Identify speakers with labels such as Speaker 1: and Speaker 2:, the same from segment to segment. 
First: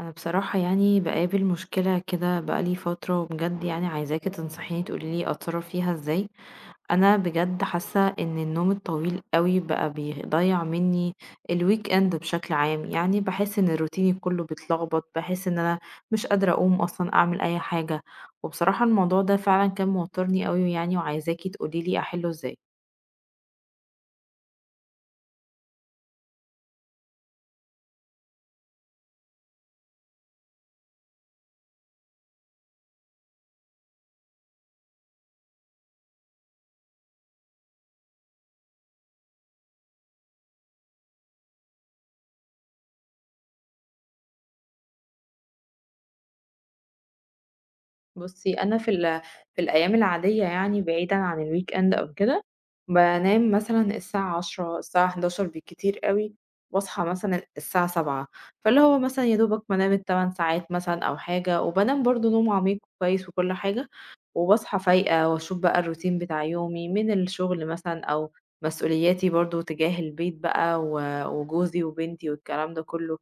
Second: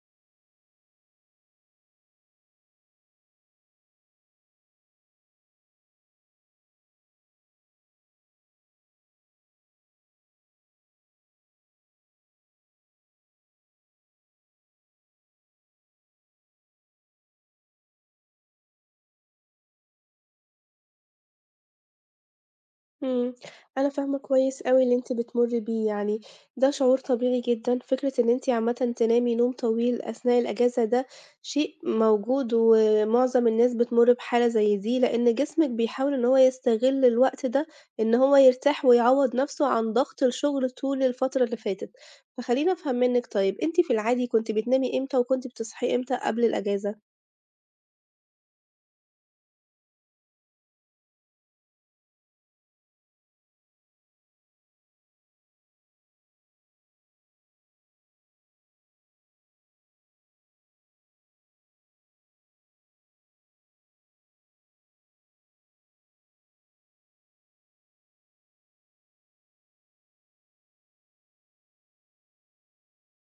Speaker 1: انا بصراحة يعني بقابل مشكلة كده بقالي فترة، وبجد يعني عايزاكي تنصحيني تقولي لي اتصرف فيها ازاي. انا بجد حاسة ان النوم الطويل قوي بقى بيضيع مني. الويك اند بشكل عام يعني بحس ان روتيني كله بيتلخبط، بحس ان انا مش قادرة اقوم اصلا اعمل اي حاجة. وبصراحة الموضوع ده فعلا كان موترني قوي يعني، وعايزاكي تقولي لي احله ازاي.
Speaker 2: إمم، أنا فاهمة كويس أوي اللي أنتِ بتمُرّي بيه يعني، ده شعور طبيعي جدًا، فكرة إن أنتِ عامةً تنامي نوم طويل أثناء الأجازة ده شيء موجود، ومعظم الناس بتمُرّ بحالة زي دي، لإن جسمِك بيحاول إن هو يستغل الوقت ده إن هو يرتاح ويعوّض نَفْسه عن ضغط الشغل طول الفترة اللي فاتت. فخلّيني أفهم منِّك طيب، أنتِ في العادي كنتِ بتنامي إمتى وكنتِ بتصحي إمتى قبل الأجازة؟
Speaker 1: بُصّي، أنا في الأيام العادية يعني بعيدًا عن الweekend أو كده، بانام مثلًا الساعة 22:00 الساعة 23:00 بالكتير أوي، واصحى مثلًا الساعة 07:00. فاللي هو مثلًا يا دوبك بانام ال8 ساعات مثلًا أو حاجة، وبانام برضه نوم عميق كويس وكل حاجة، وباصحى فايقة واشوف بقى الروتين بتاع يومي من الشغل مثلًا أو مسؤولياتي برضه تجاه البيت بقى و وجوزي وبنتي والكلام ده كله.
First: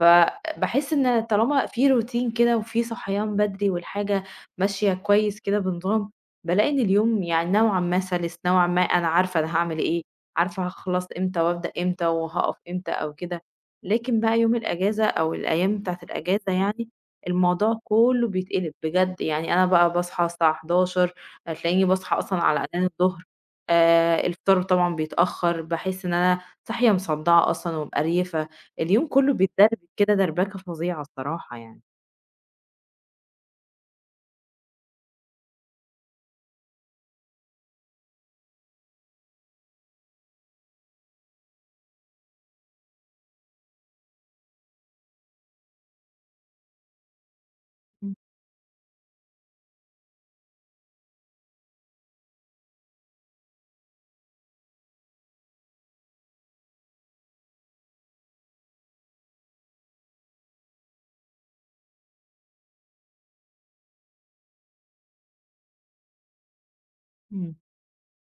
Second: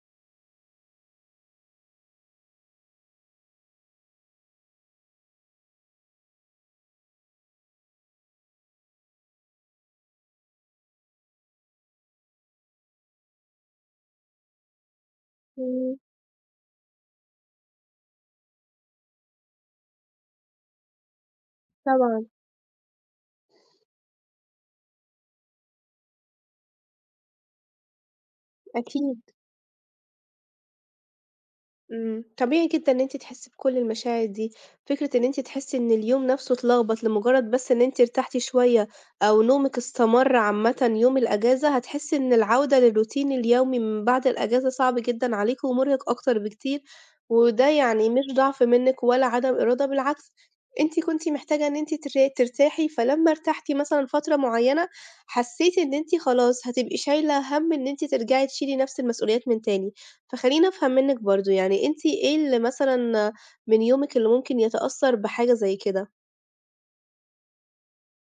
Speaker 1: فباحس إن طالما في روتين كده وفي صحيان بدري والحاجة ماشية كويس كده بنظام، بالاقي إن اليوم يعني نوعًا ما سَلِس، نوعًا ما أنا عارفة أنا هاعمل إيه، عارفة هاخلص إمتى وأبدأ إمتى وهاقف إمتى أو كده. لكن بقى يوم الأجازة أو الأيام
Speaker 2: إمم،
Speaker 1: بتاعة الأجازة يعني، الموضوع كُلّه بيتقلب بجد. يعني أنا بقى باصحى الساعة 11:00، هتلاقيني باصحى
Speaker 2: طبعًا،
Speaker 1: أصلًا على أذان الضهر. الفطار طبعًا بيتأخّر، باحس إن أنا صاحية مصدَّعة أصلًا ومقريفة. اليوم
Speaker 2: أكيد.
Speaker 1: كلّه بيتدربك كده دربكة فظيعة الصراحة يعني.
Speaker 2: طبيعي جدًا إن أنتِ تحسّي بكل المشاعر دي، فكرة إن أنتِ تحسّي إن اليوم نَفْسه اتلخبط لمجرّد بس إن أنتِ ارتحتِ شوية أو نومِك استمر عامةً يوم الإجازة، هتحسّي إن العودة للروتين اليومي من بعد الإجازة صعب جدًا عليكِ ومُرهق أكتر بكتير، وده يعني مش ضعف منِّك ولا عدم إرادة بالعكس، أنتِ كنتِ محتاجة إن أنتِ ترتاحي، فلمّا ارتحتِ مثلًا فترة معيّنة، حسّيتِ إن أنتِ خلاص هتبقي شايلة هَم إن أنتِ ترجعي تشيلي نَفْس المسؤوليات من تاني. فخلّيني أفهم منِّك برضه، يعني أنتِ إيه اللي مثلًا من يومِك اللي ممكن يتأثّر بحاجة زي كده؟
Speaker 1: إمم.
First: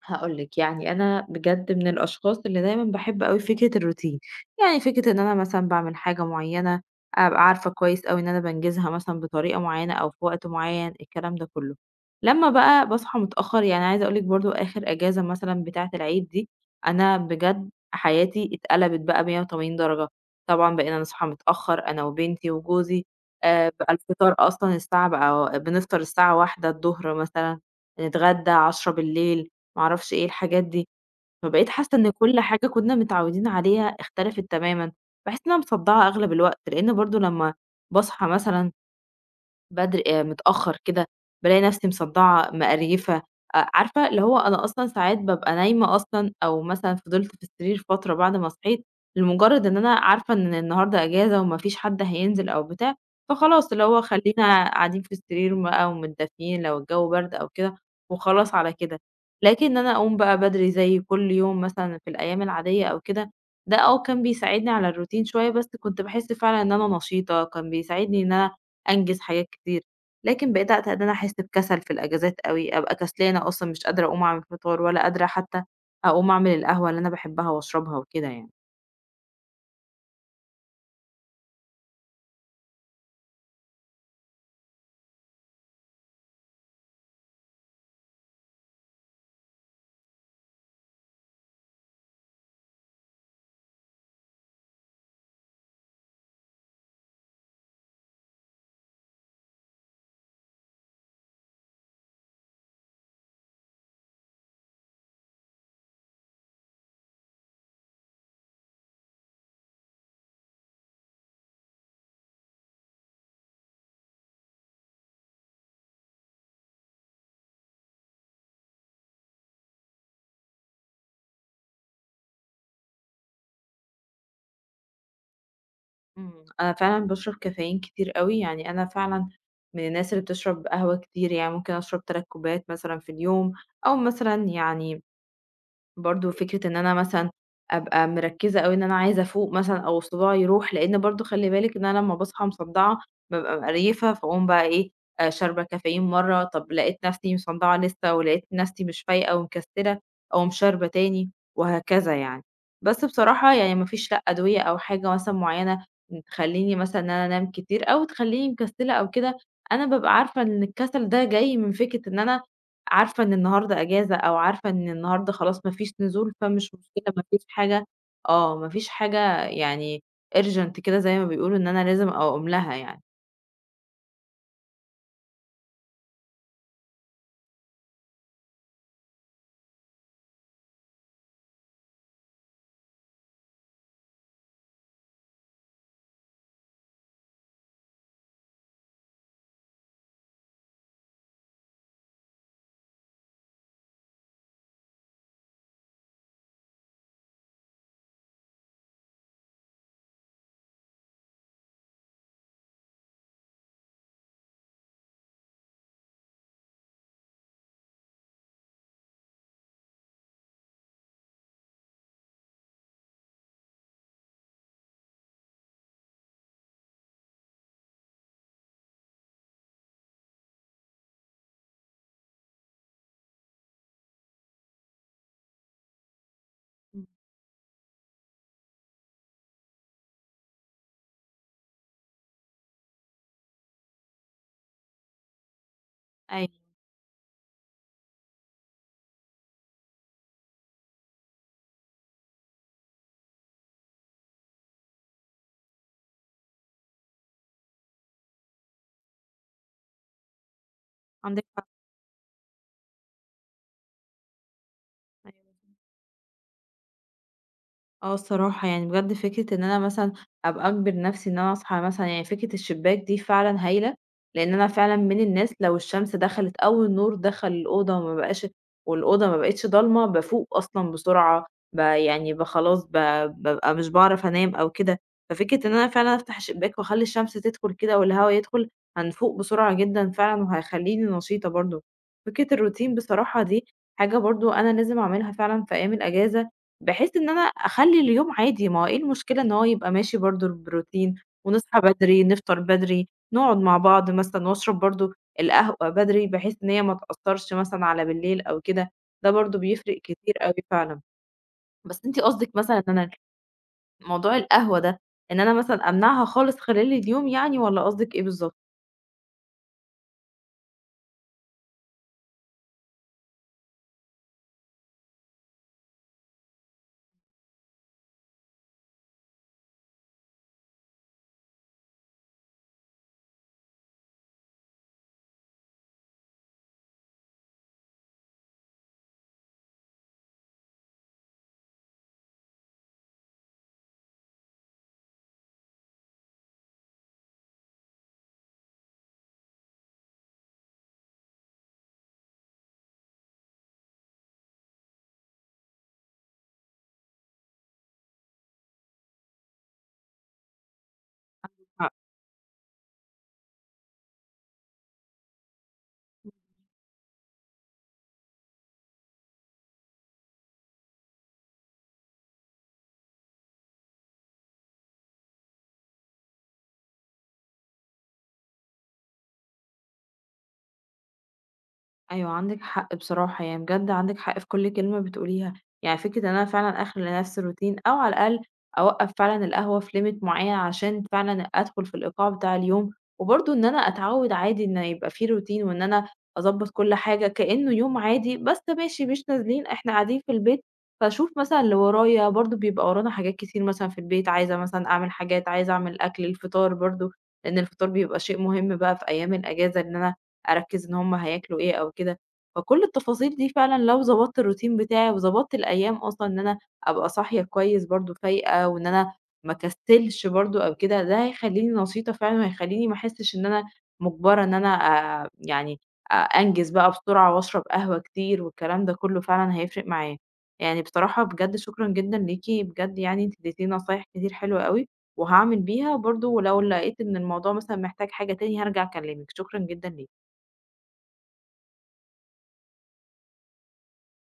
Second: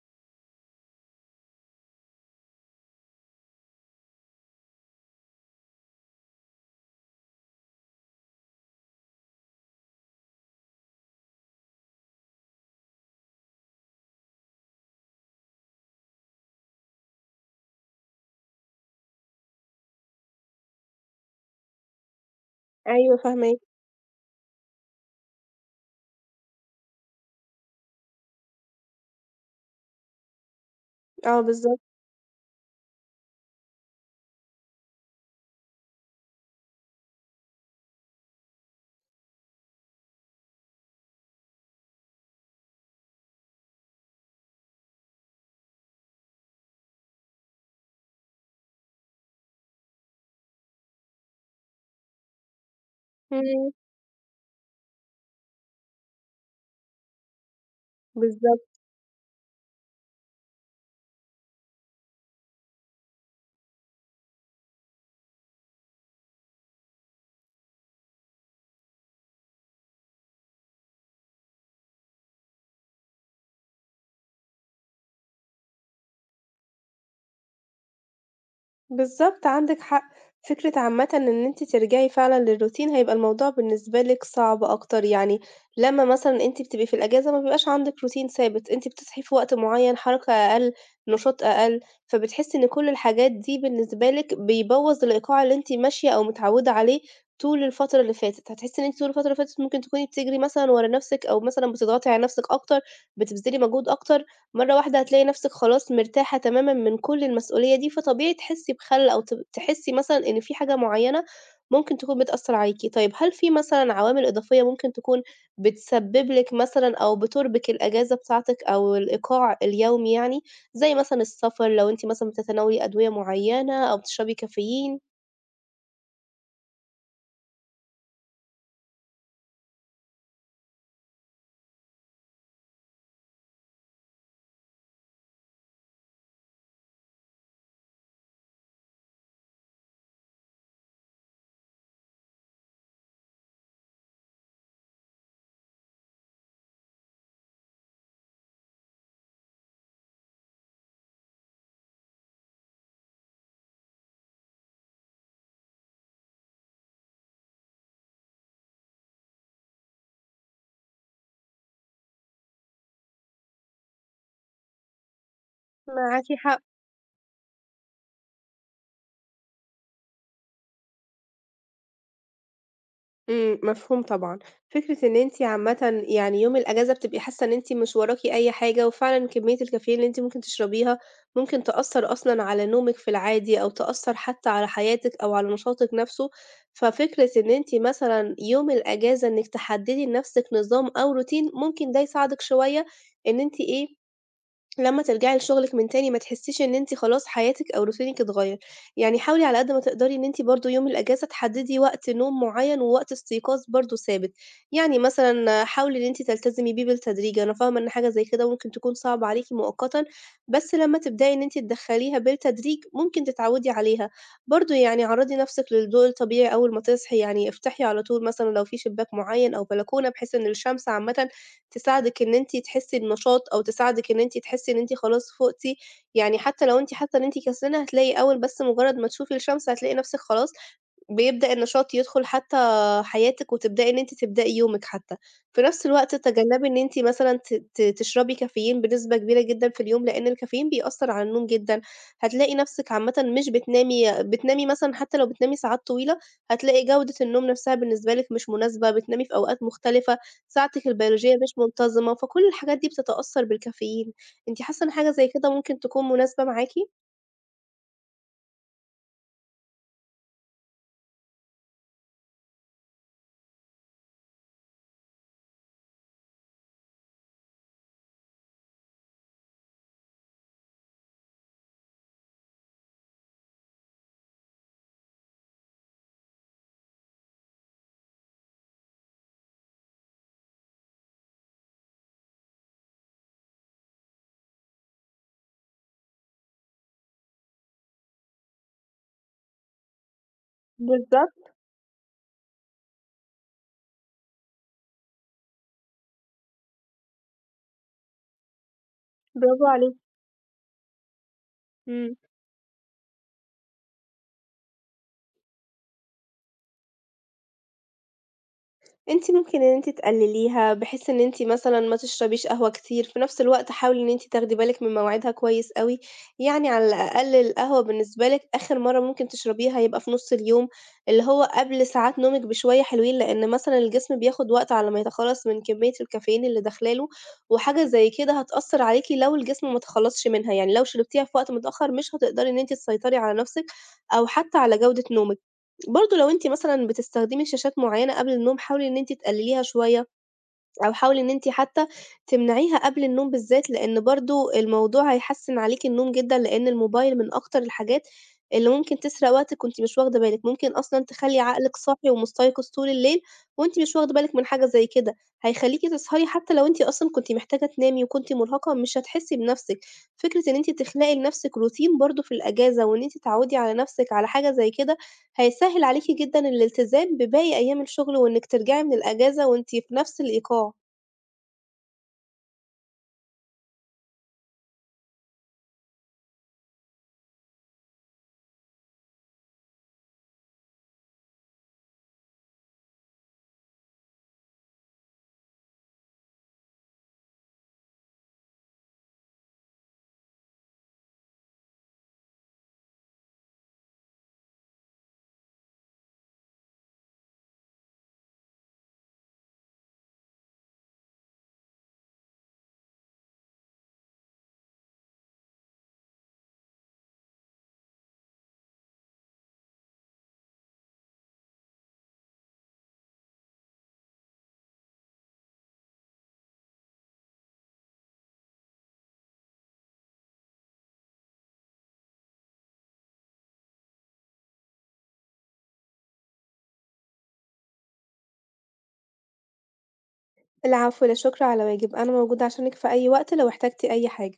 Speaker 1: هاقول لِك، يعني أنا بجد من الأشخاص اللي دايمًا باحب أوي فكرة الروتين، يعني فكرة إن أنا مثلًا باعمل حاجة معيّنة، أبقى عارفة كويس أوي إن أنا بانجزها مثلًا بطريقة معيّنة أو في وقت معيّن، الكلام ده كلّه. لمّا بقى باصحى متأخر، يعني عايزة أقول لِك برضه آخر إجازة مثلًا بتاعة العيد دي، أنا بجد حياتي اتقلبت بقى 180 درجة. طبعًا بقينا نصحى متأخر أنا وبنتي وجوزي.
Speaker 2: أيوه فاهماكِ،
Speaker 1: بقى الفطار أصلًا الساعة بقى بنفطر الساعة 13:00 مثلًا، نتغدى 22:00، ما أعرفش إيه الحاجات دي.
Speaker 2: آه
Speaker 1: فبقيت
Speaker 2: بالضبط،
Speaker 1: حاسة إن كل حاجة كنا متعودين عليها اختلفت تمامًا. باحس إن أنا مصدّعة أغلب الوقت، لإن برضه لمّا باصحى مثلًا بدري متأخّر كده، بالاقي نَفْسي مصدّعة، مقريّفة. عارفة اللي هو أنا أصلًا ساعات بابقى نايمة أصلًا أو مثلًا فضلت في السرير فترة بعد ما صحيت، لمُجرّد إن أنا عارفة إن النهارده إجازة وما فيش حد هينزل أو بتاع،
Speaker 2: إمم،
Speaker 1: فخلاص اللي هو خلّينا قاعدين في السرير بقى ومتدفيين لو الجو برد أو كده، وخلاص على
Speaker 2: بالضبط.
Speaker 1: كده. لكن أنا أقوم بقى بدري زي كل يوم مثلًا في الأيام العادية أو كده، ده آه كان بيساعدني على الroutine شوية، بس كنت باحس فعلًا إن أنا نشيطة، كان بيساعدني إن أنا أنجز حاجات كتير. لكن بقيت إن أنا أحس بكسل في الأجازات أوي، أبقى كسلانة أصلًا مش قادرة أقوم أعمل فطار ولا قادرة حتى أقوم أعمل القهوة اللي أنا باحبها وأشربها وكده يعني.
Speaker 2: بالضبط، عندِك حق. فكرة عامةً إن أنتِ ترجعي فعلًا للروتين، هيبقى الموضوع بالنسبة لِك صعب أكتر، يعني لمّا مثلًا أنتِ بتبقي في الأجازة ما بيبقاش عندِك روتين ثابت، أنتِ بتصحي في وقت معيّن، حركة أقل، نشاط أقل، فبتحسي إن كل الحاجات دي بالنسبة لِك بيبوّظ الإيقاع اللي أنتِ ماشية أو متعوّدة عليه طول الفترة اللي فاتت. هتحسي إن أنتِ طول الفترة اللي فاتت ممكن تكوني بتجري مثلًا ورا نَفْسِك أو مثلًا بتضغطي على نَفْسِك أكتر، بتبذلي مجهود أكتر. مرّة واحدة هتلاقي نَفْسِك خلاص مرتاحة تمامًا من كل المسؤولية دي، فطبيعي تحسّي بخَلْ أو تحسّي مثلًا إن في حاجة معيّنة ممكن تكون بتأثّر عليكِ. طيب هل في مثلًا عوامل إضافية ممكن تكون بتسبّب لِك مثلًا أو بتُربِك الأجازة بتاعتِك أو الإيقاع اليومي يعني، زي مثلًا السفر لو أنتِ مثلًا بتتناولي أدوية معيّنة أو بتشربي كافيين؟
Speaker 1: إمم، أنا فعلًا باشرب كافيين كتير أوي، يعني أنا فعلًا من الناس اللي بتشرب قهوة كتير، يعني ممكن أشرب 3 كوبايات مثلًا في اليوم، أو مثلًا يعني برضه فكرة إن أنا مثلًا أبقى مركّزة أوي إن أنا عايزة أفوق مثلًا أو صداعي يروح، لإن برضه خلّي بالِك إن أنا لمّا باصحى مصدّعة بابقى مقريفة، فاقوم بقى إيه، شاربة كافيين مرّة، طب لقيت نفْسي مصدّعة لسه ولقيت نفْسي مش فايقة ومكسّلة، أقوم شاربة تاني وهكذا يعني. بس بصراحة يعني ما فيش لأ أدوية أو حاجة مثلًا معيّنة تخلّيني مثلًا إن أنا أنام كتير أو تخلّيني مكسّلة أو كده، أنا بابقى عارفة إن الكسل ده جاي من فكرة إن أنا عارفة إن النهارده إجازة أو عارفة إن النهارده خلاص ما فيش
Speaker 2: معاكِ
Speaker 1: نزول
Speaker 2: حق.
Speaker 1: فمش مشكلة ما فيش حاجة. آه، ما فيش حاجة يعني urgent كده زي ما بيقولوا إن أنا لازم أقوم لها يعني.
Speaker 2: إمم، مفهوم طبعًا. فكرة إن أنتِ عامةً يعني يوم الأجازة بتبقي حاسة إن أنتِ مش وراكِ أي حاجة، وفعلًا كمية الكافيين اللي أنتِ ممكن تشربيها ممكن تأثّر أصلًا على نومِك في العادي، أو تأثّر حتى على حياتِك أو على نشاطِك نفسه. ففكرة إن أنتِ مثلًا يوم الأجازة إنِّك تحددي لنفسِك نظام أو روتين، ممكن ده يساعدِك شوية إن أنتِ إيه لمّا ترجعي لشغلِك من تاني ما تحسّيش إن أنتِ خلاص حياتِك أو روتينِك اتغيّر، يعني حاولي على قد ما تقدري إن أنتِ برضه يوم الأجازة تحدّدي وقت نوم معيّن ووقت استيقاظ برضه ثابت، يعني مثلًا حاولي إن أنتِ تلتزمي بيه بالتدريج، أنا فاهمة إن حاجة زي كده ممكن تكون صعبة عليكِ مؤقتًا، بس لمّا تبدئي إن أنتِ تدخّليها بالتدريج ممكن تتعوّدي عليها، برضه يعني عرّضي نَفْسِك للضوء الطبيعي أول ما تصحي، يعني افتحي على طول مثلًا لو في شباك معيّن أو بلكونة بحيث إن الشمس عامةً تساعدِك إن أنتِ تحسّي بنشاط أو تساعدِك إن أنتِ تحسّي إن أنتِ خلاص فُقتِ، يعني حتى لو أنتِ
Speaker 1: إمم.
Speaker 2: حاسّة إن أنتِ كسلانة هتلاقي أول بس مجرد ما تشوفي الشمس هتلاقي نَفْسِك خلاص بيبدأ النشاط يدخل حتى حياتِك، وتبدئي إن أنتِ تبدئي يومِك حتى. في نفس الوقت
Speaker 1: أيوه،
Speaker 2: تجنبي إن أنتِ مثلًا ت ت تشربي كافيين بنسبة كبيرة جدًا في اليوم، لإن الكافيين بيأثّر على النوم جدًا. هتلاقي نفسِك عامةً مش بتنامي مثلًا حتى لو بتنامي ساعات طويلة، هتلاقي جودة النوم نفسها بالنسبة لِك مش مناسبة، بتنامي في أوقات مختلفة، ساعتِك البيولوجية
Speaker 1: عندِك
Speaker 2: مش
Speaker 1: حق.
Speaker 2: منتظمة، فكل الحاجات دي بتتأثّر بالكافيين. أنتِ حاسة إن حاجة زي كده
Speaker 1: أيوه.
Speaker 2: ممكن تكون مناسبة معاكِ؟
Speaker 1: آه الصراحة، يعني بجد فكرة إن أنا مثلًا أبقى أجبر نفسي إن أنا أصحى مثلًا يعني فكرة الشباك دي فعلًا هايلة، لإن أنا فعلًا من الناس لو الشمس دخلت أو النور دخل الأوضة وما بقاش والأوضة ما بقتش ضلمة، بافوق أصلًا بسرعة، يعني خلاص بابقى مش باعرف أنام أو كده. ففكرة إن أنا فعلًا أفتح الشباك وأخلّي الشمس تدخل كده والهوا يدخل، هنفوق بسرعة جدًا فعلًا وهيخلّيني نشيطة برضه. فكرة الروتين بصراحة دي حاجة برضه أنا لازم أعملها فعلًا في أيام الأجازة، بحيث إن أنا أخلّي اليوم عادي، ما هو إيه المشكلة إن هو يبقى ماشي برضه البروتين،
Speaker 2: بالضبط،
Speaker 1: ونصحى بدري، نفطر بدري، نقعد مع بعض مثلًا وأشرب برضه القهوة بدري بحيث إن هي ما تأثّرش مثلًا على بالليل أو كده، ده برضه
Speaker 2: برافو عليكِ.
Speaker 1: بيفرق كتير أوي فعلًا. بس
Speaker 2: إمم.
Speaker 1: أنتِ قصدِك مثلًا إن أنا موضوع القهوة ده، إن أنا مثلًا أمنعها خالص خلال اليوم يعني والّا قصدِك إيه بالضبط؟
Speaker 2: أنتِ ممكن إن أنتِ تقلليها، بحيث إن أنتِ مثلًا ما تشربيش قهوة كتير، في نفس الوقت حاولي إن أنتِ تاخدي بالِك من مواعيدها كويس أوي، يعني على الأقل القهوة بالنسبة لِك آخر مرّة ممكن تشربيها يبقى في نُص اليوم، اللي هو قبل ساعات نومِك بشوية حلوين، لإن مثلًا الجسم بياخد وقت على ما يتخلّص من كمية الكافيين اللي داخلة له، وحاجة زي كده هتأثّر عليكِ لو الجسم ما تخلّصش منها، يعني لو شربتيها في وقت متأخّر مش هتقدري إن أنتِ تسيطري على نفسِك أو حتى على جودة نومِك. برضه لو أنتِ مثلًا بتستخدمي شاشات معيّنة قبل النوم، حاولي إن أنتِ تقلليها شوية، أو حاولي إن أنتِ حتى تمنعيها قبل النوم بالذات، لإن برضه الموضوع هيحسِّن عليكِ النوم جدًا، لإن الموبايل من أكتر الحاجات اللي ممكن تسرق وقتِك وأنتِ مش واخدة بالِك، ممكن أصلًا تخلّي عقلِك صاحي ومستيقظ طول الليل وأنتِ مش واخدة بالِك من حاجة زي كده، هيخلّيكِ تسهري حتى لو أنتِ أصلًا كنتِ محتاجة تنامي وكنتِ مرهقة مش هتحسّي بنَفْسِك. فكرة إن أنتِ تخلقي لنَفْسِك روتين برضه في الأجازة وإن أنتِ تعوّدي على نَفْسِك على حاجة زي كده، هيسهِّل عليكِ جدًا الالتزام بباقي أيام الشغل وإنِّك ترجعي من الأجازة وأنتِ في نَفْس الإيقاع.
Speaker 1: أيوه عندِك حق بصراحة، يعني بجد عندِك حق في كل كلمة بتقوليها، يعني فكرة إن أنا فعلًا أخلق لنفسي روتين أو على الأقل أوقّف فعلًا القهوة في limit معيّن عشان فعلًا أدخل في الإيقاع بتاع اليوم، وبرضه إن أنا أتعوّد عادي إن يبقى في روتين وإن أنا أضبّط كل حاجة كإنه يوم عادي، بس ماشي مش نازلين إحنا قاعدين في البيت، فاشوف مثلًا اللي ورايا برضه بيبقى ورانا حاجات كتير مثلًا في البيت، عايزة مثلًا أعمل حاجات، عايزة أعمل أكل، الفطار برضه لإن الفطار بيبقى شيء مهم بقى في أيام الأجازة إن أنا أركّز إن هم هياكلوا إيه أو كده، فكل التفاصيل دي فعلًا لو ضبطت الروتين بتاعي وضبطت الأيام أصلًا إن أنا أبقى صاحية كويس برضه فايقة وإن أنا ما أكسّلش برضه أو كده، ده هيخلّيني نشيطة فعلًا وهيخلّيني ما أحسّش إن أنا مُجبرة إن أنا يعني أنجز بقى بسرعة وأشرب قهوة كتير والكلام ده كُلّه فعلًا هيفرق معايا. يعني بصراحة بجد شكرًا جدًا ليكِ، بجد يعني أنتِ ادّيتيني نصايح كتير حلوة أوي وهاعمل بيها برضه ولو لقيت إن الموضوع مثلًا محتاج حاجة تاني هارجع أكلّمِك، شكرًا جدًا ليكِ.
Speaker 2: العفو، لا شكر على واجب، أنا موجودة عشانِك في أي وقت لو احتجتِ أي حاجة.